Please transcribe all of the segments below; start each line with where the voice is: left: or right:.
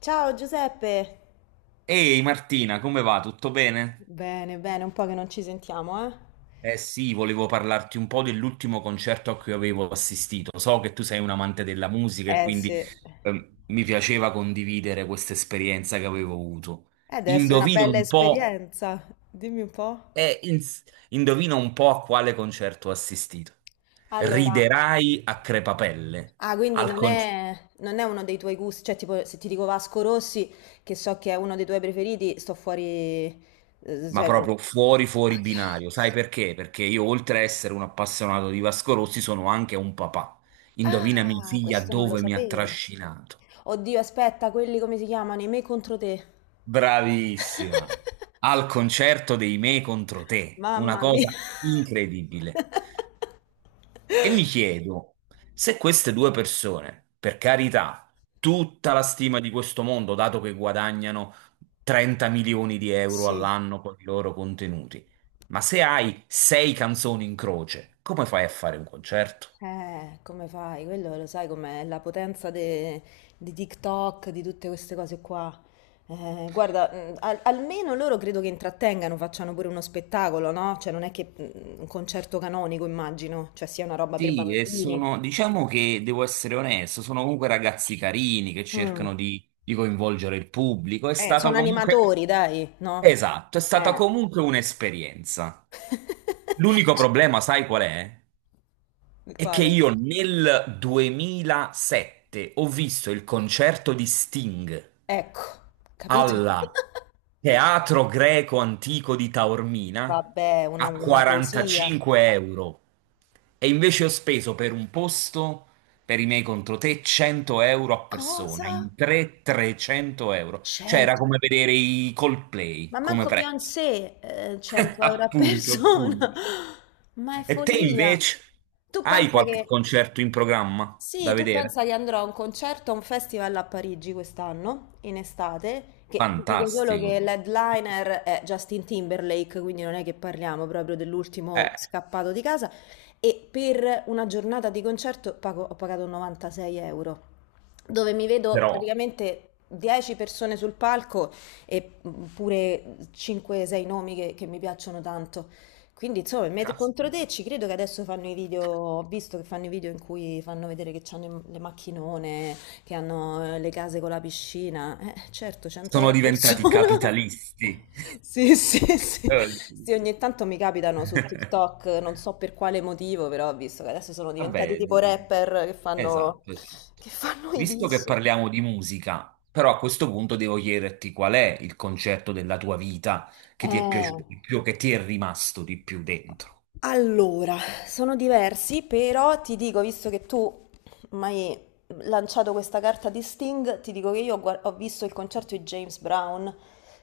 left: Ciao Giuseppe!
right: Ehi Martina, come va? Tutto bene?
left: Bene, bene, un po' che non ci sentiamo, eh?
right: Eh sì, volevo parlarti un po' dell'ultimo concerto a cui avevo assistito. So che tu sei un amante della musica e
left: Eh sì,
right: quindi
left: eh,
right: mi piaceva condividere questa esperienza che avevo avuto.
left: deve essere una
right: Indovina
left: bella
right: un po',
left: esperienza. Dimmi un po'.
right: eh, ins- indovina un po' a quale concerto ho assistito.
left: Allora,
right: Riderai a crepapelle.
left: ah, quindi
right: Al
left: non
right: concerto.
left: è, non è uno dei tuoi gusti, cioè tipo se ti dico Vasco Rossi, che so che è uno dei tuoi preferiti, sto fuori. eh,
right: Ma
left: Cioè, non-
right: proprio fuori fuori
left: Ok.
right: binario. Sai perché? Perché io, oltre a essere un appassionato di Vasco Rossi, sono anche un papà. Indovina mia
left: Ah,
right: figlia
left: questo non lo
right: dove mi ha
left: sapevo.
right: trascinato.
left: Oddio, aspetta, quelli come si chiamano? I Me contro te.
right: Bravissima! Al concerto dei Me contro te. Una
left: Mamma
right: cosa
left: mia.
right: incredibile. E mi chiedo se queste due persone, per carità, tutta la stima di questo mondo, dato che guadagnano 30 milioni di euro
left: Sì.
right: all'anno con i loro contenuti, ma se hai sei canzoni in croce, come fai a fare un concerto?
left: Come fai? Quello lo sai com'è, la potenza di TikTok, di tutte queste cose qua. Guarda, almeno loro credo che intrattengano, facciano pure uno spettacolo, no? Cioè non è che un concerto canonico, immagino, cioè sia una roba per
right: Sì, e
left: bambini.
right: sono, diciamo che devo essere onesto, sono comunque ragazzi carini che
left: Mm.
right: cercano di coinvolgere il pubblico.
left: Sono animatori, dai, no?
right: Esatto, è stata
left: Eh.
right: comunque un'esperienza. L'unico problema, sai qual è? È che
left: Quale?
right: io nel 2007 ho visto il concerto di Sting
left: Ecco, capito?
right: alla Teatro Greco Antico di Taormina
left: Vabbè, una,
right: a
left: una poesia.
right: 45 euro e invece ho speso per un posto per i miei contro te 100 euro a persona,
left: Cosa?
right: in tre 300 euro. Cioè era
left: 100?
right: come vedere i Coldplay
left: Ma
right: come
left: manco
right: prezzo.
left: Beyoncé, 100 euro a
right: Appunto, appunto.
left: persona, ma è
right: E te
left: follia.
right: invece
left: Tu
right: hai
left: pensa
right: qualche
left: che,
right: concerto in programma
left: sì,
right: da
left: tu
right: vedere?
left: pensa che andrò a un concerto, a un festival a Parigi quest'anno, in estate, che ti dico solo che
right: Fantastico.
left: l'headliner è Justin Timberlake, quindi non è che parliamo proprio dell'ultimo
right: Eh,
left: scappato di casa, e per una giornata di concerto ho pagato 96 euro, dove mi vedo
right: però,
left: praticamente 10 persone sul palco e pure 5-6 nomi che mi piacciono tanto. Quindi, insomma, Me
right: caspita,
left: contro te ci credo che adesso fanno i video, ho visto che fanno i video in cui fanno vedere che hanno le macchinone, che hanno le case con la piscina. Certo, 100 euro
right: sono
left: a
right: diventati
left: persona.
right: capitalisti.
left: Sì, sì, sì. Sì,
right: Sì.
left: ogni tanto mi capitano su TikTok, non so per quale motivo, però ho visto che adesso sono diventati
right: Vabbè,
left: tipo rapper che fanno,
right: esatto, esatto.
left: che fanno i
right: Visto che
left: diss.
right: parliamo di musica, però a questo punto devo chiederti qual è il concerto della tua vita che ti è
left: Eh.
right: piaciuto di più, che ti è rimasto di più dentro.
left: Allora, sono diversi, però ti dico, visto che tu mi hai lanciato questa carta di Sting, ti dico che io ho visto il concerto di James Brown,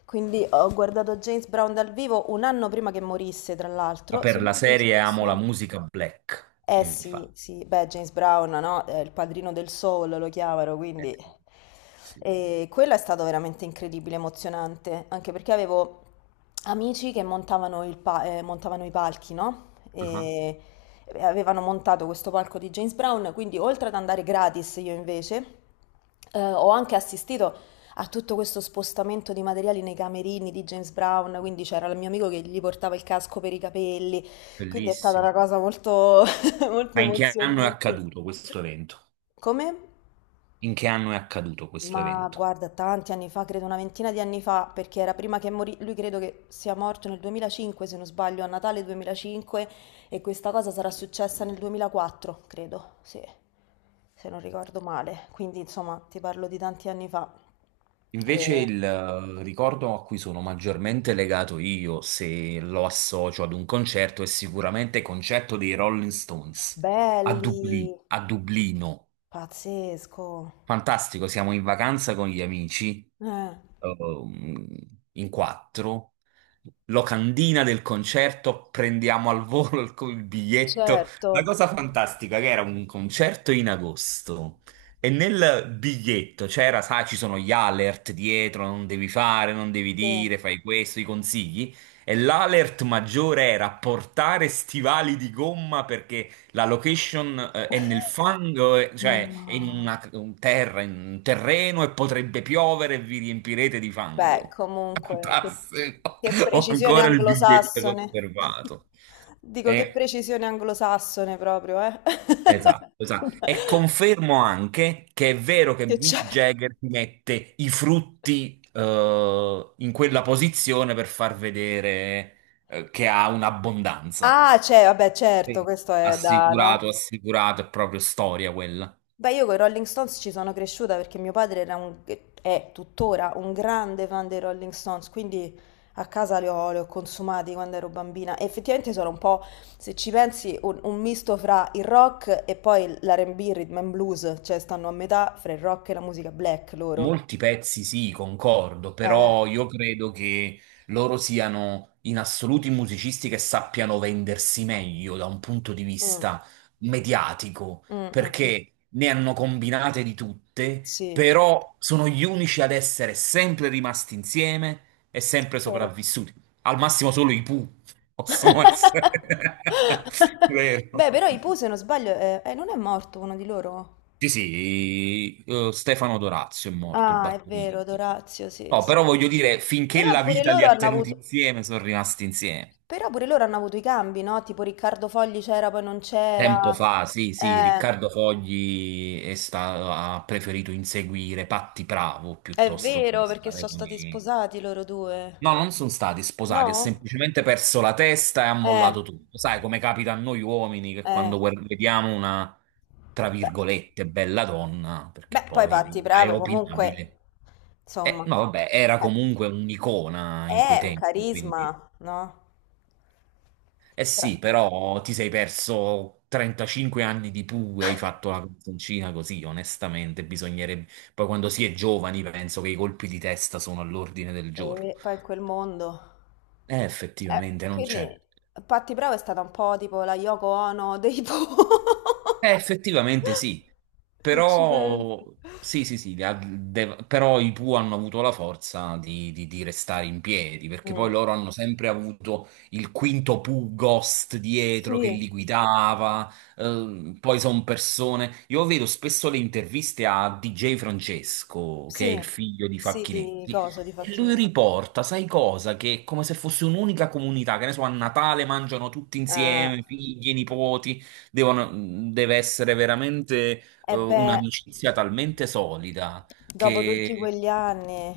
left: quindi ho guardato James Brown dal vivo un anno prima che morisse, tra
right: Ma
left: l'altro, se
right: per la
left: non lo
right: serie amo
left: stesso
right: la
left: anno.
right: musica black,
left: Eh sì,
right: infatti.
left: sì, beh, James Brown, no? È il padrino del soul, lo chiamano,
right: Eh
left: quindi.
right: sì, sicuramente.
left: E quello è stato veramente incredibile, emozionante, anche perché avevo amici che montavano, montavano i palchi, no?
right: Ah,
left: E avevano montato questo palco di James Brown, quindi oltre ad andare gratis io invece, ho anche assistito a tutto questo spostamento di materiali nei camerini di James Brown, quindi c'era il mio amico che gli portava il casco per i capelli, quindi è stata una
right: bellissimo.
left: cosa molto molto
right: Ma in che anno è
left: emozionante.
right: accaduto questo evento?
left: Come?
right: In che anno è accaduto questo
left: Ma
right: evento?
left: guarda, tanti anni fa, credo una ventina di anni fa, perché era prima che morì, lui credo che sia morto nel 2005, se non sbaglio, a Natale 2005, e questa cosa sarà successa nel 2004, credo, sì, se non ricordo male. Quindi, insomma, ti parlo di tanti anni fa.
right: Invece
left: E-
right: il ricordo a cui sono maggiormente legato io, se lo associo ad un concerto, è sicuramente il concerto dei Rolling Stones a Dublino,
left: belli,
right: a Dublino.
left: pazzesco.
right: Fantastico, siamo in vacanza con gli amici,
left: Eh,
right: ehm, in quattro. Locandina del concerto, prendiamo al volo il biglietto. La
left: certo,
right: cosa fantastica che era un concerto in agosto e nel biglietto c'era, sai, ci sono gli alert dietro, non devi fare, non devi
left: sì.
right: dire, fai questo, i consigli. E l'alert maggiore era portare stivali di gomma perché la location è nel fango,
left: No.
right: cioè è in un terreno e potrebbe piovere e vi riempirete di
left: Beh,
right: fango.
left: comunque, che,
right: Fantastico!
left: che
right: Ho
left: precisione
right: ancora il biglietto
left: anglosassone.
right: conservato.
left: Dico che
right: E-
left: precisione anglosassone proprio, eh.
right: esatto, esatto. E confermo anche che è vero che
left: Che
right: Mick
left: c'era.
right: Jagger ti mette i frutti in quella posizione per far vedere che ha un'abbondanza.
left: Ah, c'è, vabbè, certo,
right: Sì.
left: questo è da,
right: Assicurato,
left: no?
right: assicurato, è proprio storia quella.
left: Beh, io con i Rolling Stones ci sono cresciuta perché mio padre è tuttora un grande fan dei Rolling Stones, quindi a casa li ho consumati quando ero bambina. E effettivamente sono un po', se ci pensi, un misto fra il rock e poi l'R&B, rhythm and blues, cioè stanno a metà fra il rock e la musica black loro.
right: Molti pezzi sì, concordo,
left: Eh,
right: però io credo che loro siano in assoluti musicisti che sappiano vendersi meglio da un punto di
left: mm,
right: vista mediatico,
left: mm, mm, mm,
right: perché ne hanno combinate di tutte,
left: sì,
right: però sono gli unici ad essere sempre rimasti insieme e sempre
left: vero.
right: sopravvissuti. Al massimo solo i Pooh possono essere. Vero.
left: Beh, però i Pooh, se non sbaglio, non è morto uno di loro?
right: Sì, sì, Stefano Dorazio è morto, il
left: Ah, è vero,
right: batterista.
left: Dorazio, sì,
right: No, però
left: sì.
right: voglio dire, finché
left: Però
right: la
left: pure
right: vita li
left: loro
right: ha
left: hanno
right: tenuti
left: avuto,
right: insieme, sono rimasti insieme.
left: però pure loro hanno avuto i cambi, no? Tipo Riccardo Fogli c'era, poi non c'era.
right: Tempo fa, sì, sì,
left: Eh,
right: Riccardo Fogli ha preferito inseguire Patti Bravo
left: è
right: piuttosto che
left: vero, perché
right: stare
left: sono
right: con
left: stati
right: i...
left: sposati loro
right: No,
left: due.
right: non sono stati sposati, ha
left: No?
right: semplicemente perso la testa e ha
left: Eh,
right: mollato tutto. Sai come capita a noi uomini che
left: eh.
right: quando vediamo una, tra
left: Beh,
right: virgolette, bella donna, perché
left: beh, poi Patti
right: poi è
left: Bravo comunque,
right: opinabile.
left: insomma,
right: No, vabbè, era
left: eh,
right: comunque un'icona in quei
left: è un
right: tempi, quindi...
left: carisma, no?
right: Eh
left: Però-
right: sì, però ti sei perso 35 anni di pure, hai fatto la canzoncina così, onestamente, bisognerebbe... Poi quando si è giovani penso che i colpi di testa sono all'ordine del giorno.
left: E poi in quel mondo. Eh,
right: Effettivamente non c'è.
left: quindi Patti Bravo è stata un po' tipo la Yoko Ono dei Po.
right: Effettivamente sì,
left: Se ci pensi.
right: però, sì, sì, sì, però i Pooh hanno avuto la forza di restare in piedi, perché poi
left: Mm,
right: loro hanno sempre avuto il quinto Pooh Ghost dietro che
left: sì,
right: li guidava, poi sono persone... Io vedo spesso le interviste a DJ Francesco, che è il
left: sì,
right: figlio di
left: sì,
right: Facchinetti,
left: di
right: e lui
left: Facchini.
right: riporta, sai cosa? Che è come se fosse un'unica comunità, che ne so, a Natale mangiano tutti
left: Eh,
right: insieme, figli, nipoti deve essere veramente
left: e beh,
right: un'amicizia talmente solida.
left: dopo tutti
right: Che
left: quegli anni.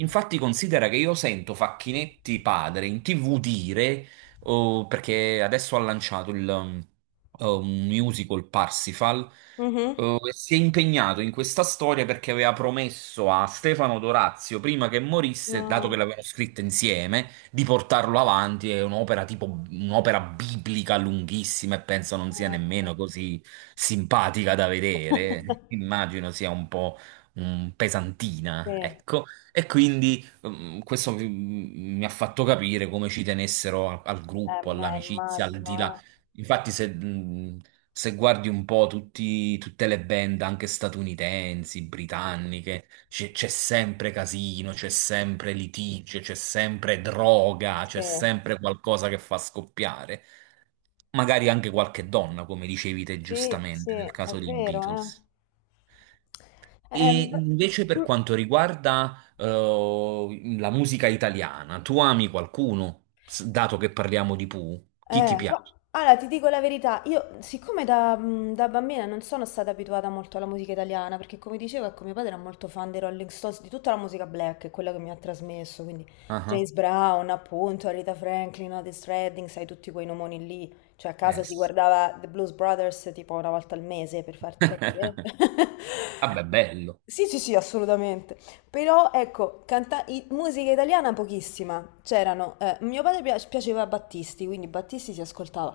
right: Infatti considera che io sento Facchinetti padre in TV dire, oh, perché adesso ha lanciato un musical Parsifal,
left: Mhm.
right: oh, e si è impegnato in questa storia perché aveva promesso a Stefano Dorazio, prima che morisse, dato che
left: No.
right: l'avevano scritta insieme, di portarlo avanti. È un'opera tipo un'opera biblica lunghissima e penso non sia nemmeno così simpatica da vedere. Immagino sia un po'
left: Sì,
right: pesantina,
left: eh
right: ecco. E quindi questo mi ha fatto capire come ci tenessero al gruppo,
left: beh,
right: all'amicizia, al
left: immagino,
right: di là.
left: eh.
right: Infatti, se guardi un po' tutte le band, anche statunitensi, britanniche, c'è sempre casino, c'è sempre litigio, c'è sempre droga, c'è
left: Sì,
right: sempre qualcosa che fa scoppiare. Magari anche qualche donna, come dicevi te
left: sì, sì,
right: giustamente nel
left: è
right: caso dei
left: vero, eh.
right: Beatles. E
left: Beh,
right: invece per
left: mm.
right: quanto riguarda la musica italiana, tu ami qualcuno, dato che parliamo di Pooh? Chi ti piace?
left: Allora, ti dico la verità, io siccome da bambina non sono stata abituata molto alla musica italiana, perché come dicevo, ecco, mio padre era molto fan dei Rolling Stones, di tutta la musica black, è quella che mi ha trasmesso, quindi
right: Ah, ah.
left: James Brown, appunto, Rita Franklin, Otis Redding, sai tutti quei nomoni lì, cioè a casa
right: Eh
left: si
right: sì.
left: guardava The Blues Brothers tipo una volta al mese, per farti capire.
right: Vabbè, bello.
left: Sì, sì, sì, assolutamente. Però ecco, musica italiana pochissima. C'erano, mio padre piaceva Battisti, quindi Battisti si ascoltava.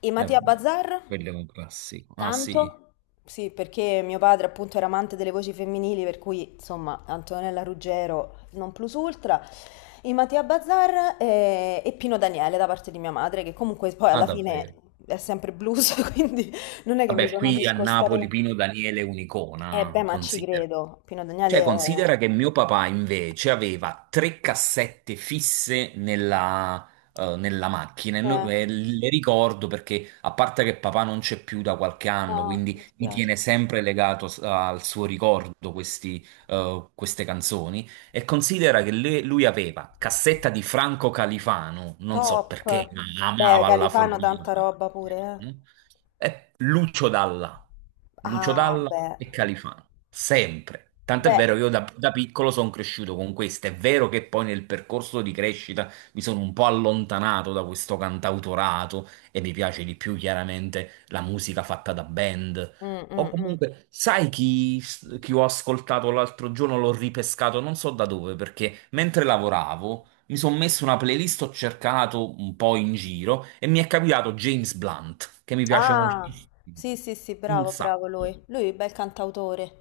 left: E Mattia
right: Vabbè.
left: Bazar?
right: Quello è un classico. Ah sì,
left: Tanto? Sì, perché mio padre appunto era amante delle voci femminili, per cui insomma Antonella Ruggero non plus ultra. E Mattia Bazar e, Pino Daniele da parte di mia madre, che comunque poi
right: ah
left: alla fine
right: davvero.
left: è sempre blues, quindi non è che mi
right: Vabbè,
left: sono
right: qui a
left: discostata.
right: Napoli Pino Daniele è
left: Eh beh,
right: un'icona,
left: ma ci
right: considero.
left: credo, Pino
right: Cioè,
left: Daniele è.
right: considera che mio papà invece aveva tre cassette fisse nella macchina e,
left: Eh.
right: e le ricordo perché, a parte che papà non c'è più da qualche anno,
left: Ah, mi
right: quindi mi
left: dispiace.
right: tiene
left: Mm.
right: sempre legato al suo ricordo queste canzoni. E considera che lui aveva cassetta di Franco Califano, non so
left: Top.
right: perché, ma
left: Beh,
right: amava alla
left: Califano
right: follia.
left: tanta
right: Franco
left: roba pure, eh.
right: Califano, e Lucio Dalla, Lucio
left: Ah,
right: Dalla
left: beh.
right: e Califano sempre. Tant'è
left: Beh.
right: vero che io da piccolo sono cresciuto con questo. È vero che poi nel percorso di crescita mi sono un po' allontanato da questo cantautorato e mi piace di più chiaramente la musica fatta da band.
left: Mm,
right: O
left: mm, mm.
right: comunque, sai chi ho ascoltato l'altro giorno? L'ho ripescato non so da dove, perché mentre lavoravo mi sono messo una playlist, ho cercato un po' in giro e mi è capitato James Blunt, che mi piace
left: Ah,
right: moltissimo.
left: sì, sì, sì,
right: Un
left: bravo, bravo
right: sacco.
left: lui. Lui è un bel cantautore.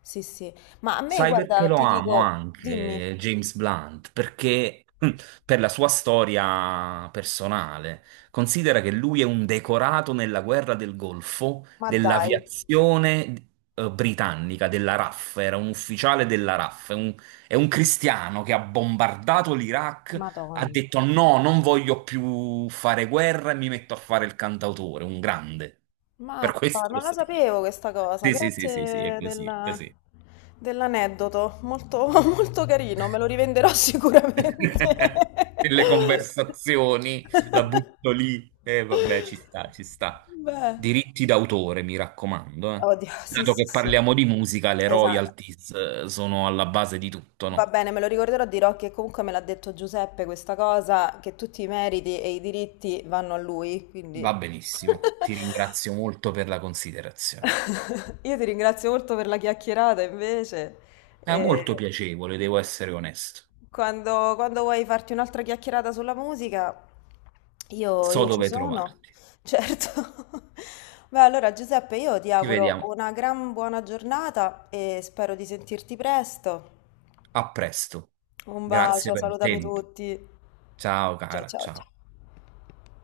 left: Sì, sì. Ma a me,
right: Sai perché
left: guarda,
right: lo
left: ti
right: amo
left: dico, dimmi,
right: anche James Blunt? Perché per la sua storia personale, considera che lui è un decorato nella guerra del Golfo
left: ma dai,
right: dell'aviazione britannica, della RAF, era un ufficiale della RAF, è un cristiano che ha bombardato l'Iraq, ha
left: Madonna.
right: detto no, non voglio più fare guerra e mi metto a fare il cantautore, un grande. Per
left: Mappa,
right: questo lo
left: non la
right: stimo.
left: sapevo questa cosa,
right: Sì, sì, sì, sì, sì, è
left: grazie
right: così, è così.
left: dell'aneddoto, molto, molto carino, me lo rivenderò sicuramente.
right: Nelle conversazioni la butto lì e vabbè, ci sta, ci sta.
left: Beh,
right: Diritti d'autore, mi raccomando, eh.
left: oddio, sì,
right: Dato
left: sì,
right: che
left: sì,
right: parliamo di musica, le
left: esatto,
right: royalties sono alla base di tutto,
left: va
right: no?
left: bene, me lo ricorderò, dirò che comunque me l'ha detto Giuseppe questa cosa, che tutti i meriti e i diritti vanno a lui,
right: Va
left: quindi.
right: benissimo. Ti ringrazio molto per la considerazione.
left: Io ti ringrazio molto per la chiacchierata invece.
right: È molto
left: E
right: piacevole, devo essere onesto.
left: quando vuoi farti un'altra chiacchierata sulla musica, io,
right: So
left: io ci
right: dove
left: sono,
right: trovarti.
left: certo. Beh, allora Giuseppe, io ti
right: Ci
left: auguro
right: vediamo.
left: una gran buona giornata e spero di sentirti presto.
right: A presto.
left: Un
right: Grazie
left: bacio,
right: per il
left: salutami
right: tempo.
left: tutti.
right: Ciao
left: Ciao
right: cara,
left: ciao
right: ciao.
left: ciao.